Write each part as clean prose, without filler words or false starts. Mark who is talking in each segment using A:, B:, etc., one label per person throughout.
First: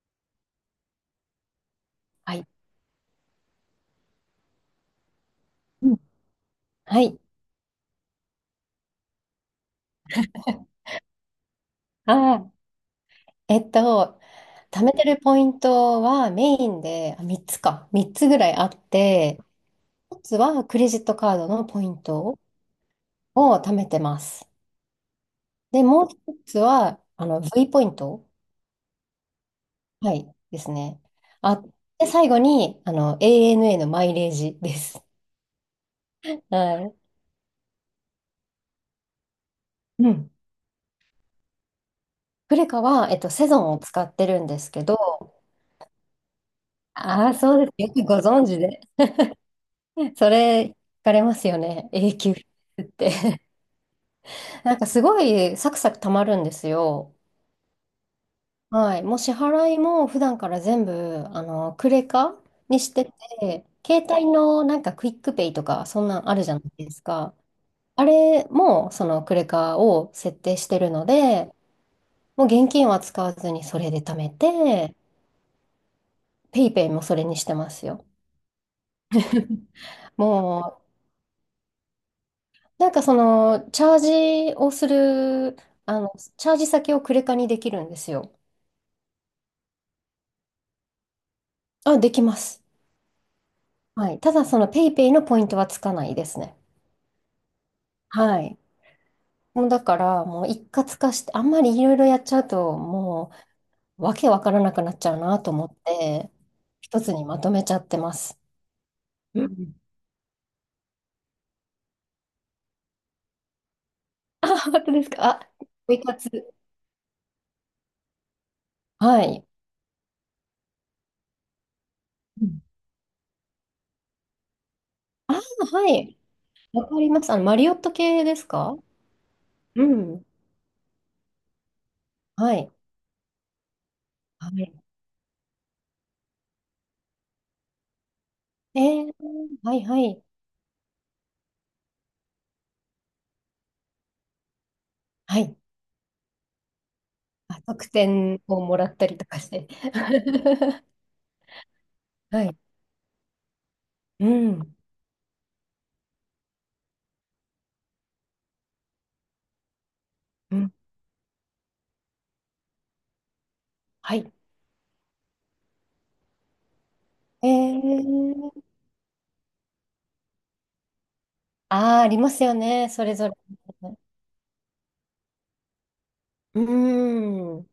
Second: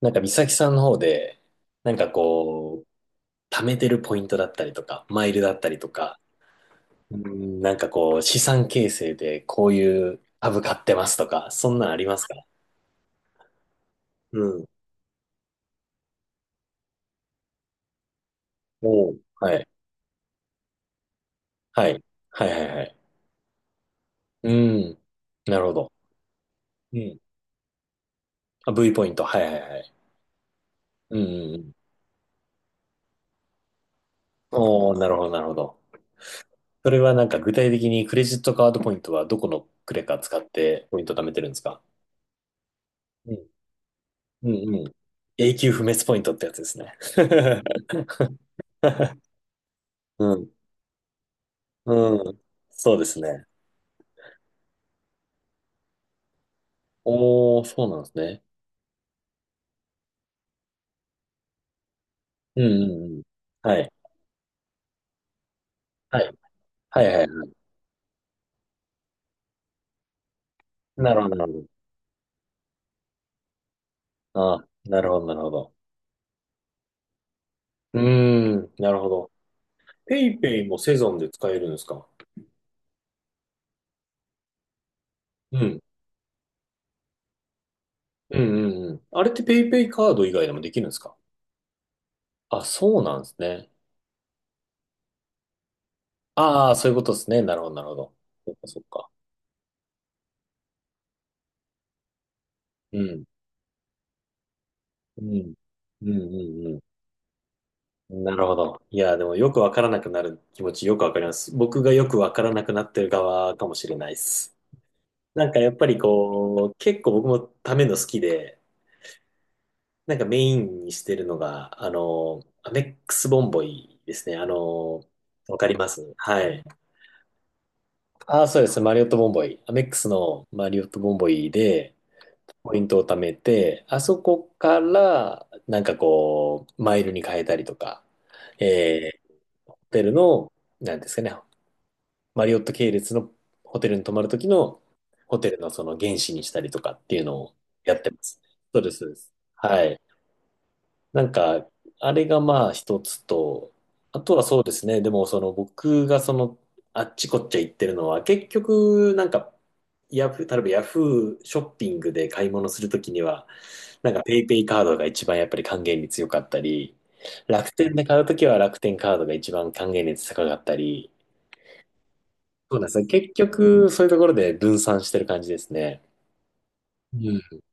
A: なんか美咲さんの方で、なんか
B: はい。
A: こう、貯めてるポイントだったりとか、マイルだったりと
B: うん
A: か、
B: は
A: う
B: い。
A: ん、なんかこう、資産形成でこういう株買ってますとか、そんなんありますか？
B: あー、えっと、
A: うん。
B: 貯めてるポイントはメインで3つか、3つぐらいあっ
A: おう
B: て、
A: はい。
B: 1つはクレジットカードのポ
A: は
B: イ
A: い。
B: ント
A: はいはいはい。
B: を貯めてます。
A: うん。なるほ
B: で、
A: ど。
B: もう1つ
A: う
B: は
A: ん。
B: V ポイント、
A: あ、V ポイント。はいはいはい。
B: はい、ですね。
A: うんうんう
B: あ、
A: ん。
B: で、最後にANA のマイレージで
A: おお
B: す。
A: なるほどなるほど。
B: は
A: そ
B: い。
A: れはなんか具体的にクレジットカードポイントはどこのクレ
B: う
A: カ
B: ん。
A: 使ってポイント貯めてるんですか？
B: クレカは、
A: うん
B: セゾンを使ってるん
A: う
B: です
A: んう
B: け
A: ん。
B: ど、
A: 永久不滅ポイントってやつですね。
B: ああ、そうです。よ くご存知で。そ
A: うん。
B: れ、聞かれますよね。
A: う
B: 永久
A: ん。
B: っ
A: そうです
B: て。
A: ね。
B: なんかすごいサクサク貯まるんですよ。
A: おー、そうなんですね。
B: はい。もう支払いも普段から全部、クレカ
A: う
B: に
A: んう
B: して
A: んうん。
B: て、
A: はい。
B: 携帯のなんかクイックペイとか、そん
A: は
B: なん
A: い。
B: あるじゃないで
A: は
B: す
A: いは
B: か。
A: い。
B: あれも、そのクレカを設定してるの
A: なるほど、
B: で、
A: なるほ
B: もう現金は使わずにそれで貯め
A: ど。あ、
B: て、
A: なるほど、なるほど。
B: ペイペイもそれにしてます
A: う
B: よ。
A: ーん、なるほど。ペイペイも
B: も
A: セゾンで使えるんですか？
B: う、なんかその、ジをする、
A: うん。
B: チャージ先をクレカにできるんですよ。
A: うんうんうん。あれってペイペイカード以外でもできるんですか？
B: できます。
A: あ、そうなんですね。
B: はい。ただ、そのペイペイのポイントはつかないですね。
A: ああ、そういうことですね。なるほど、なるほど。
B: は
A: そっ
B: い。
A: か、そっか。
B: もうだから、もう一括化して、あんまりいろいろやっちゃうと、
A: うん。
B: もう、わけわからなくなっちゃう
A: う
B: なと
A: ん。
B: 思っ
A: うんう
B: て、
A: んうん。
B: 一つにまとめちゃってま
A: な
B: す。
A: るほど。いや、でも
B: う
A: よくわ
B: ん、
A: からなくなる気持ちよくわかります。僕がよくわからなくなってる側かもしれないです。
B: 本当ですか？
A: なんかやっぱ
B: ポ
A: り
B: イ活。
A: こう、結構僕もための好きで、
B: はい。
A: なんかメインにしてるのが、
B: うん、
A: アメックスボンボイですね。
B: あ、
A: わかりま
B: は
A: す。
B: い。
A: はい。
B: わかります。マリオット系で
A: あ
B: す
A: あ、そうで
B: か？
A: す。マリオットボンボイ。アメ
B: う
A: ックス
B: ん、
A: のマリオットボンボイで、
B: はい。
A: ポイントを貯めて、あそこ
B: はい。
A: から、なんかこう、マイルに変えたりとか、
B: えー、
A: えー、
B: は
A: ホ
B: いは
A: テル
B: い。
A: の、なんですかね、マリオット系列のホテルに泊まるときの、ホ
B: は
A: テ
B: い。
A: ルのその原資にしたりとかっていうのを
B: 特
A: やってます。
B: 典をも
A: そう
B: ら
A: で
B: っ
A: す、そ
B: た
A: うで
B: りと
A: す。
B: かして。
A: はい。なんか、あれが
B: はい。
A: まあ一つと、あ
B: う
A: とはそうで
B: ん。
A: すね、でもその僕があっちこっち行ってるのは、結局、なんか、ヤフー、
B: う
A: 例えば
B: ん。
A: ヤフーショッピングで買い物するときには、なん
B: は
A: か
B: い。
A: ペイペイカードが一番やっぱり還元率良かったり、
B: え
A: 楽天で買うときは
B: ー、
A: 楽天カードが一番還元率高かったり、
B: ああ、ありますよ
A: そうなん
B: ね、
A: です
B: そ
A: ね。
B: れ
A: 結
B: ぞれ。
A: 局、そういうところで分散してる感じですね。
B: うー
A: うん。
B: ん。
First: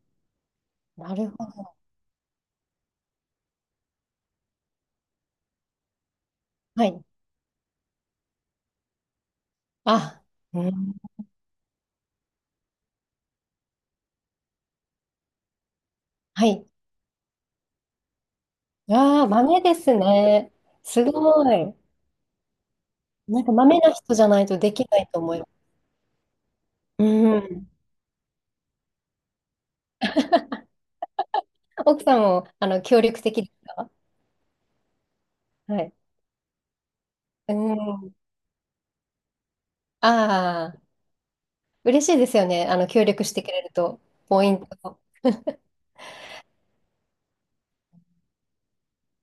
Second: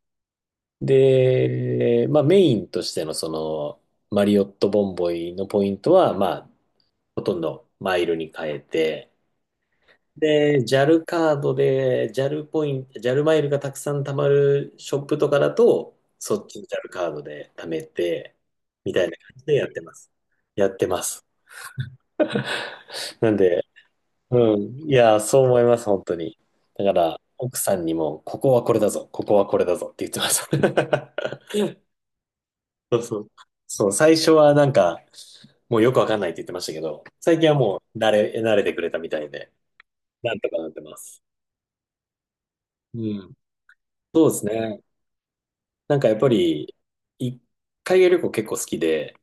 B: なるほど。
A: で、まあメインとしてのその、マリオットボンボイのポイントは、まあ、
B: はい。
A: ほとんどマイルに変えて、
B: あ、う
A: で、
B: ん。
A: JAL カードで、JAL ポイント、ジャルマイルがたくさん貯まるショップとかだと、そ
B: は
A: っちの
B: い。
A: JAL カードで貯めて、みたいな
B: ああ、
A: 感じで
B: 豆
A: やっ
B: で
A: てま
B: す
A: す。
B: ね。
A: やってま
B: す
A: す。
B: ごい。
A: なん
B: なんか
A: で。
B: 豆な人じゃない
A: う
B: と
A: ん。
B: でき
A: い
B: ないと
A: や、
B: 思い
A: そ
B: ま
A: う
B: す。
A: 思います、本当に。だか
B: う
A: ら、奥
B: ん。
A: さんにも、ここはこれだぞ、ここはこれだぞって言ってました。
B: 奥さんも、
A: そ
B: 協
A: うそ
B: 力
A: う。
B: 的です
A: そ
B: か？
A: う、最初はなんか、も
B: は
A: うよ
B: い。
A: くわかんないって言ってましたけど、最近
B: う
A: はもう慣
B: ん。
A: れ、慣れてくれたみたいで、なんとかなっ
B: あ
A: て
B: あ、
A: ます。
B: 嬉しいですよね、
A: う
B: 協力
A: ん。
B: してくれると。
A: そうで
B: ポ
A: す
B: イン
A: ね。
B: ト。
A: なんかやっぱり、一海外旅行結構好きで、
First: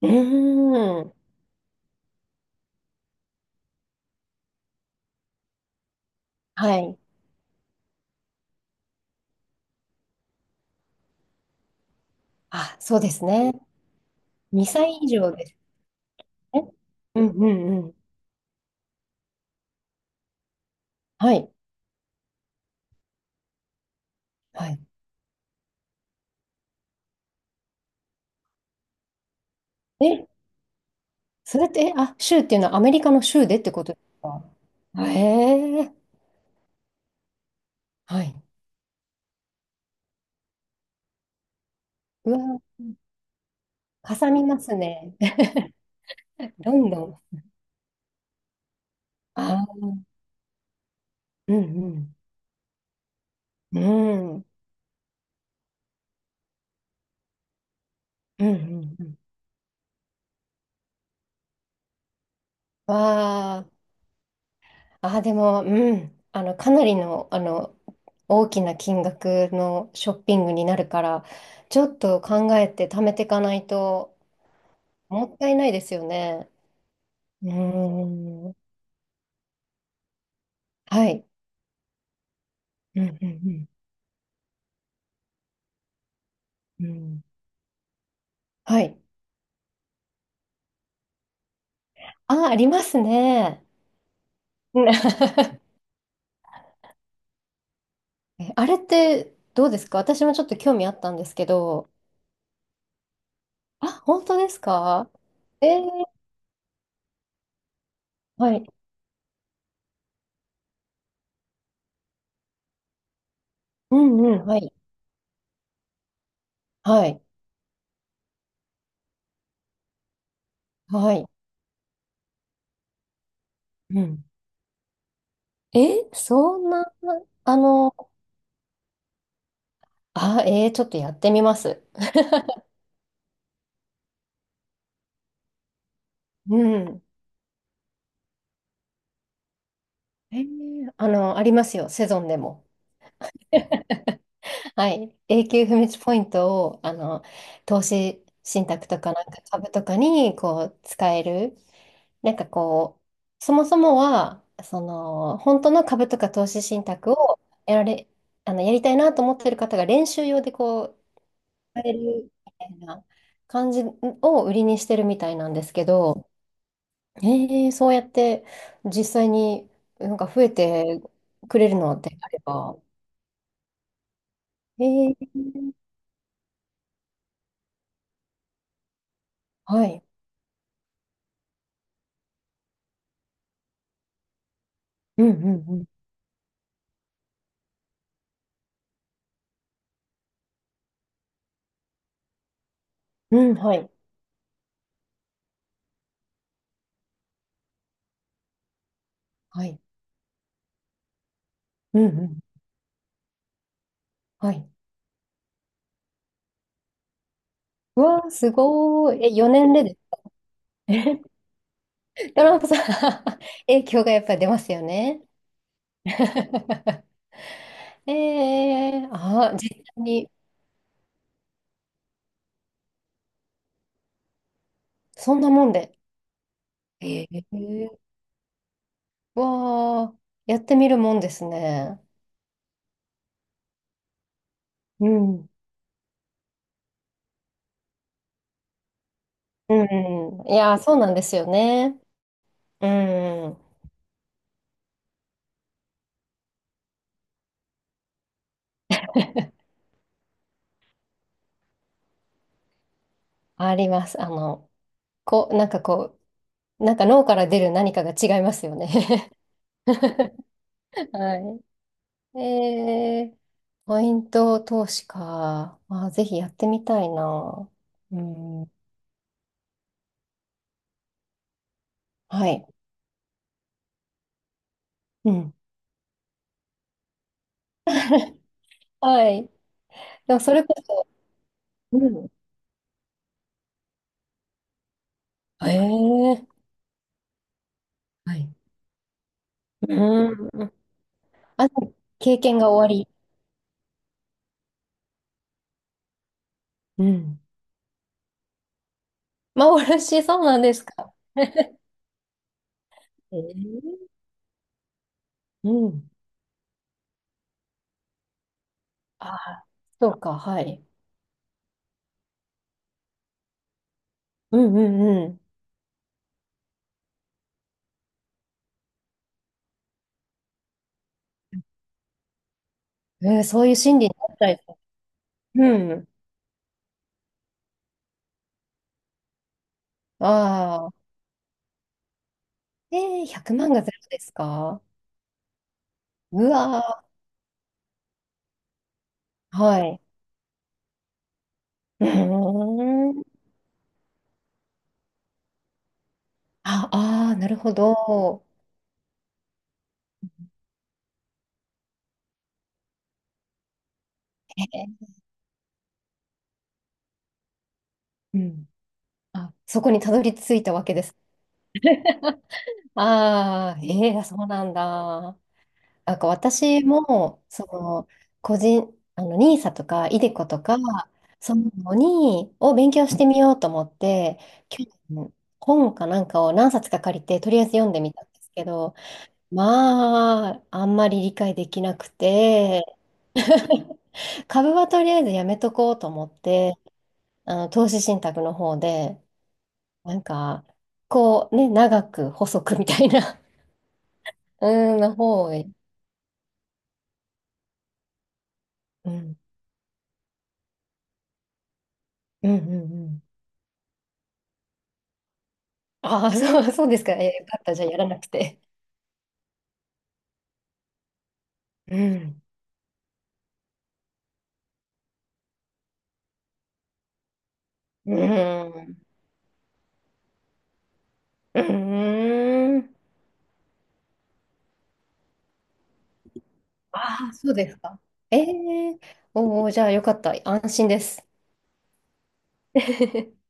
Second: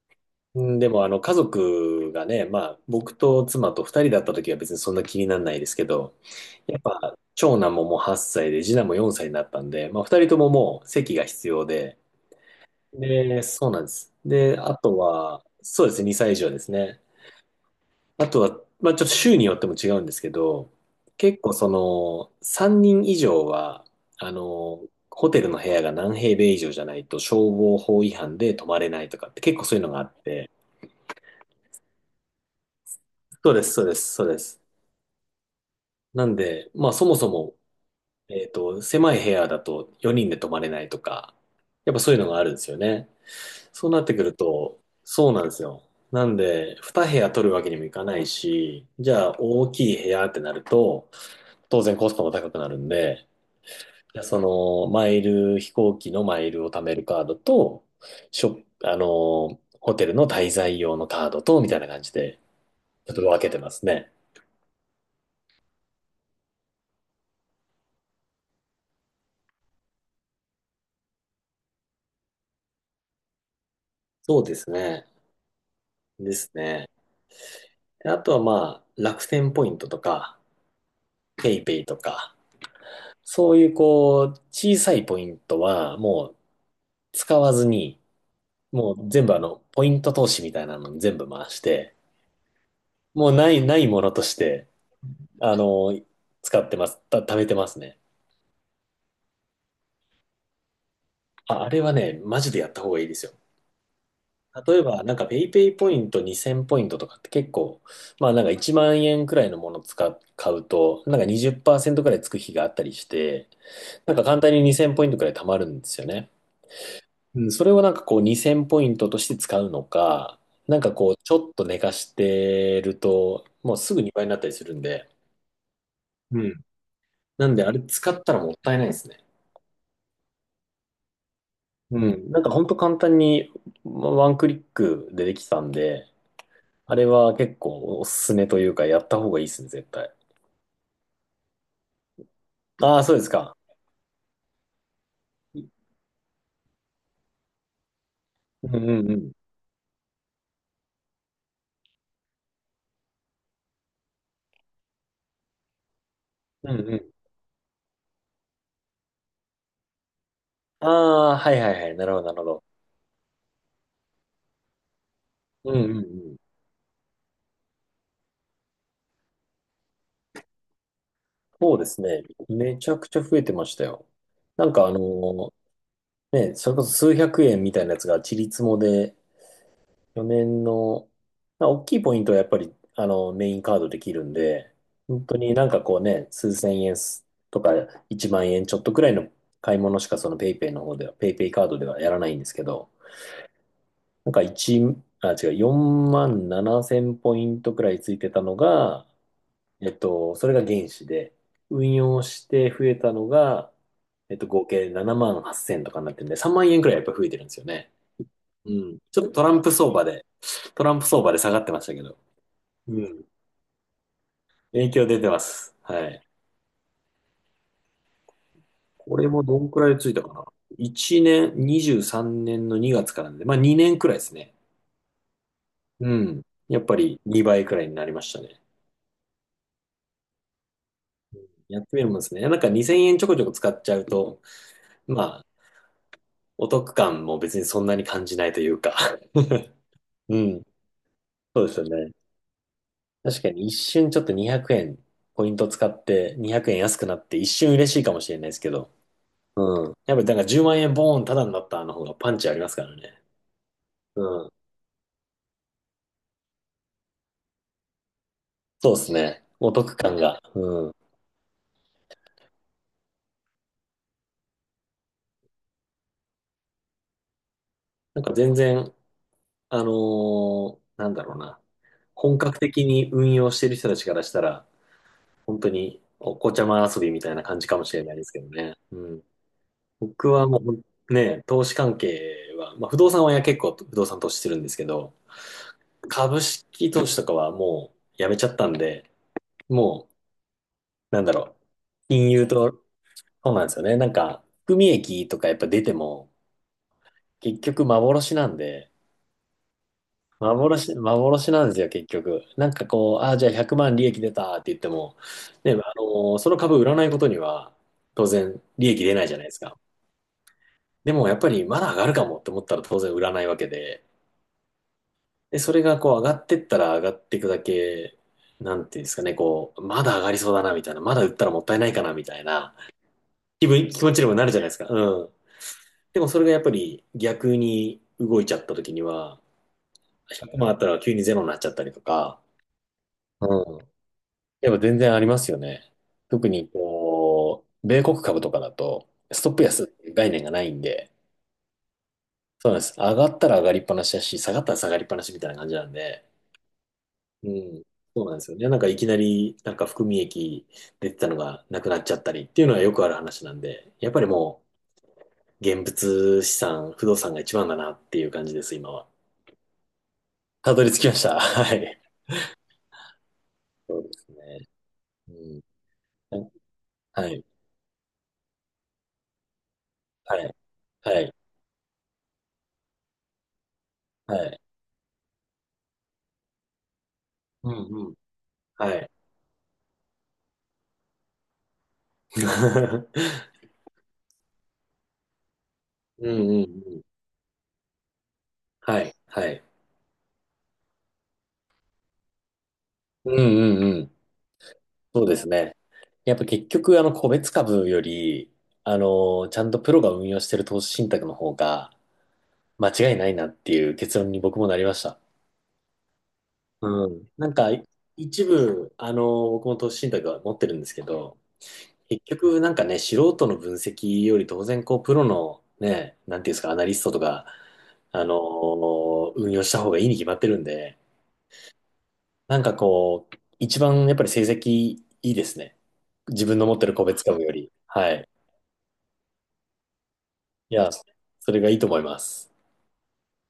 B: う
A: うんでも、
B: ん。
A: 家族がね、まあ、僕と妻と二人だった時は別にそんな気にならないですけど、
B: は
A: やっ
B: い。
A: ぱ、長男ももう8歳で、次男も4歳になったんで、まあ、二人とももう席が必要で、
B: そうです
A: で、
B: ね。
A: そうなんです。で、あ
B: 2
A: と
B: 歳以上
A: は、
B: です
A: そうですね、2歳以上です
B: ね。
A: ね。
B: うんうんうん。
A: あとは、まあ、ちょっと州によっても違うんですけど、
B: は
A: 結
B: い。
A: 構3人以上は、あ
B: はい。
A: の、ホテルの部屋が何平米以上じゃないと消防法違反で泊まれないとかって結構そういうのがあっ
B: え、
A: て、
B: それって、えあ、州っていうのはアメリカの州
A: そう
B: で
A: で
B: って
A: す、そ
B: こ
A: う
B: と
A: で
B: で
A: す、
B: す
A: そうで
B: か？
A: す。
B: へえ、
A: なんで、まあそもそも、
B: はい。
A: 狭い部屋だと4人で泊まれないとか、やっぱそういうの
B: う
A: があるんで
B: わ、
A: すよね。そうなって
B: か
A: く
B: さ
A: る
B: みます
A: と、
B: ね。
A: そうなん ですよ。なん
B: ロ
A: で、
B: ン
A: 2部
B: ド
A: 屋
B: ン。
A: 取るわけにもいかないし、じゃあ大
B: あ、
A: きい部屋ってなると、
B: うん
A: 当
B: う
A: 然コス
B: ん。
A: トも高くなるんで、
B: う
A: じゃあ
B: ん、
A: そ
B: うん
A: の、マイル、飛行機のマイルを貯めるカードと、
B: う
A: ショップ、あ
B: んうん。
A: の、ホテルの滞在用のカードと、みたいな感じで、ちょっと分けて
B: わあ、
A: ますね。
B: でも、うん。かなりの、大きな金額のショッピングになるから、ちょっと考えて貯めていかないと、
A: そうですね。
B: もったいないですよ
A: で
B: ね。
A: すね。
B: うー
A: あとは
B: ん。
A: まあ、楽天ポイントとか、
B: はい。
A: ペイペイとか、
B: うんう
A: そうい
B: ん
A: うこう、小さいポイントはもう
B: うん。うん。
A: 使わずに、
B: は
A: も
B: い。
A: う全部ポイント投資みたいなのに全部回して、
B: あります
A: もうない、
B: ね。
A: ないものとして、
B: うん。
A: あ の、使ってます、た、貯めてますね。
B: あれってどうですか？私もちょっと興味あったんですけ
A: あ、あれ
B: ど。
A: はね、マジでやった方がいいですよ。
B: 本当です
A: 例えば、
B: か？
A: なんかペイペ
B: え
A: イポイ
B: ー
A: ント2000ポイントとかって結構、まあなんか
B: はい。
A: 1万円くらいのもの買うと、なんか20%くらいつく日があったりして、
B: う
A: なん
B: ん
A: か
B: う
A: 簡
B: ん、
A: 単
B: は
A: に
B: い。
A: 2000ポイントくらい貯まるんですよね。
B: はい。
A: うん。それをなんかこう2000ポイントとして使うのか、なんかこ
B: は
A: う
B: い。
A: ちょっと寝かしてると、もうす
B: う
A: ぐ2倍
B: ん。
A: になったりするんで、う
B: そ
A: ん。
B: んな、
A: なん
B: あ
A: であれ
B: の、
A: 使ったらもったいないですね。
B: ちょっとやってみます。
A: うん。ん。なんかほんと簡単にワンクリックでできたんで、
B: う
A: あ
B: ん。
A: れは結構おすすめというかやった方がいいですね、絶対。
B: ありますよ、セゾンでも。
A: ああ、そうですか。
B: はい。永久不滅ポイントを、投資信
A: う
B: 託
A: ん
B: と
A: うん
B: か
A: う
B: なん
A: ん。
B: か株とかに、こう、使える。なんかこう、そもそもは、その、本当の株とか投資
A: うん
B: 信
A: う
B: 託
A: ん。
B: をやられ、あの、やりたいなと思ってる方が練習用でこ
A: あ
B: う、
A: あ、はいはい
B: や
A: は
B: れ
A: い。なるほど、
B: る
A: なるほ
B: み
A: ど。
B: たいな感じを売りにしてるみたいなんで
A: う
B: す
A: ん
B: け
A: うんう
B: ど、
A: ん。
B: そうやって実際になんか増えてくれる
A: そうで
B: の
A: す
B: で
A: ね。
B: あれば。
A: めちゃくちゃ増えてましたよ。なん
B: え
A: か
B: ー、
A: ね、それこそ数百円みたいなやつがちりつもで、
B: はい。
A: 4年の、まあ大きいポイントはやっぱり、メインカードできるんで、
B: う
A: 本
B: ん
A: 当になん
B: う
A: か
B: ん
A: こうね、数千円とか1万円ちょっとくらいの買い物しかそのペイペイの方では、ペイペイカードではやらないんですけど、
B: うん。うん、はい。
A: なんか1、あ、違う、4万7千ポイントくらいついてたのが、
B: はい。
A: それが原資で、運
B: うん
A: 用
B: う
A: し
B: ん。
A: て増えたのが、
B: は
A: 合
B: い。
A: 計7万8千0とかになってるんで、3万円くらいやっぱ増えてるんですよね。
B: うわー、す
A: うん。
B: ごー
A: ちょ
B: い。
A: っとトラン
B: 4
A: プ
B: 年でで
A: 相場で、トランプ
B: す。
A: 相場で 下がってましたけど、
B: ドランプさん、
A: うん。
B: 影響がやっぱり出ますよ
A: 影響出
B: ね。
A: てます。はい。
B: ええ、
A: これもど
B: 実
A: んくらい
B: 際
A: ついたか
B: に、
A: な。1年、23年の2月からなんで、まあ2年くらいですね。
B: そんなもんで。
A: うん。やっぱり
B: ええ、
A: 2倍くらいになりましたね。
B: わあ、やってみるもんです
A: やって
B: ね。
A: みるもんですね。なんか2000円ちょこちょこ使っちゃうと、
B: う
A: まあ、
B: ん。
A: お得感も別にそんなに感じないというか
B: う
A: う
B: ん。い
A: ん。
B: やー、そうなんですよ
A: そうですよ
B: ね。
A: ね。
B: う
A: 確か
B: ん。
A: に一瞬ちょっと200円、ポイント使って200円安くなって一瞬嬉しいかもしれないですけど。うん。やっぱりなんか10万円ボーンタダになったの方がパンチありますからね。
B: あります。
A: うん。
B: こう、なんかこなんか脳から出る何かが違いますよね。
A: そうですね。お得感が。うん。
B: はい。ポイント投資か。ぜひやってみたいな。う
A: なんか全
B: ん。
A: 然、あのなんだろうな。本
B: は
A: 格
B: い。
A: 的に運用してる人たちからしたら、
B: うん。
A: 本当にお子ちゃま遊びみたいな感じかもしれないですけどね。うん。
B: はい。
A: 僕
B: でも
A: は
B: そ
A: も
B: れこそ、
A: うね、投資関
B: うん。
A: 係は、まあ不動産はや結構不動産投資してるんですけど、株
B: ええ、
A: 式投資とかはもうやめ
B: は
A: ちゃ
B: い。
A: ったんで、も
B: うん。
A: う、なんだろう、
B: あ、
A: 金
B: 経
A: 融
B: 験が
A: と、
B: 終わり。
A: そうなんですよね。なんか、含み益とかやっぱ出ても、
B: うん。
A: 結局幻なんで、
B: 幻、そうなんです
A: 幻、
B: か？
A: 幻なんですよ、結局。なんかこう、ああ、
B: え
A: じゃあ100万利
B: え、
A: 益出たって言っても、
B: う
A: ね、
B: ん。
A: その株売らないことには、当然利益出ない
B: あ
A: じゃないです
B: あ、
A: か。
B: そうか、はい。
A: でもやっぱりまだ上がるかもって思ったら当然売らないわけで、
B: うんうんう
A: で、それがこう上がってったら上がっていくだけ、なんていうんですかね、こう、まだ上がりそうだなみたいな、まだ売ったらもったいないかなみたいな
B: ん。そういう心
A: 気
B: 理
A: 持
B: に
A: ちに
B: な
A: も
B: っち
A: な
B: ゃ
A: るじ
B: い
A: ゃないです
B: そ
A: か。うん。
B: う。うん。
A: でもそれがやっぱり逆に動いちゃった時には、100万あった
B: あ
A: ら
B: あ。
A: 急にゼロになっちゃったりとか、
B: で、
A: う
B: 100万
A: ん。
B: がゼロです
A: やっぱ
B: か？
A: 全然ありますよね。特
B: う
A: に
B: わ
A: こう、米国株とかだと、ストッ
B: ー、
A: プ
B: は
A: 安っ
B: い。
A: ていう概念がないんで、
B: う
A: そうなんです。
B: ー
A: 上が
B: ん。
A: ったら上がりっぱなしだし、下がったら下がりっぱなしみたいな感じなんで、
B: ああー、
A: う
B: なるほ
A: ん。そうなんで
B: ど。
A: すよね。なんかいきなり、なんか含み益出てたのがなくなっちゃったりっていうのはよくある話なんで、やっぱりも
B: えー
A: う現物資産、不動産が一番だなっていう
B: う
A: 感じで
B: ん。
A: す、今は。
B: そこにたどり着いた
A: た
B: わ
A: どり
B: け
A: 着
B: で
A: きま
B: す？
A: した。はい。
B: ああ、
A: そうで
B: ええ、
A: す
B: そう
A: ね。
B: なん
A: う
B: だ。
A: ん。
B: なんか私
A: は
B: も、
A: い。
B: その、個人、あの、n i s とか、イデ
A: は
B: コ
A: い。
B: とか、
A: はい。
B: そういうを勉強してみようと思っ
A: は
B: て、
A: い。
B: 去年、本かなんかを何冊か借りて、とりあえ
A: う
B: ず読んで
A: んう
B: み
A: ん。
B: たんですけど、
A: はい。
B: まあ、あんまり理解できなくて、株はとりあえずやめとこうと思
A: う
B: っ
A: んうんう
B: て、
A: ん。
B: 投資信託の方
A: はい。
B: で、
A: はい。
B: なんか、こうね、長く細くみたい
A: うん
B: な、
A: うんうん。
B: うん、の
A: そうで
B: 方
A: す
B: を。
A: ね。やっぱ結局、個別株より、
B: うん、
A: ちゃんとプロが運用してる投資信託の方が、
B: うん、う
A: 間
B: ん、う
A: 違い
B: ん。
A: ないなっていう結論に僕もなりました。
B: ああ、そう、そうです
A: う
B: か。
A: ん。
B: よ
A: なん
B: かっ
A: か、
B: た。じゃあ、やらなく
A: 一
B: て。
A: 部、僕も投資信託は持ってるんですけど、
B: う
A: 結
B: ん。
A: 局なんかね、素人の分析より当然こう、プロのね、なんていうんですか、アナリストとか、
B: うん。
A: 運用した方がいいに決まってるんで、
B: う
A: なんか
B: ん。
A: こう、一番やっぱり成績いいですね。自分の持ってる個別
B: ああ、
A: 株よ
B: そうで
A: り。
B: すか。
A: はい。
B: ええ、おお、じゃあ、よかった。安
A: い
B: 心
A: や、
B: です。
A: それがいいと思います。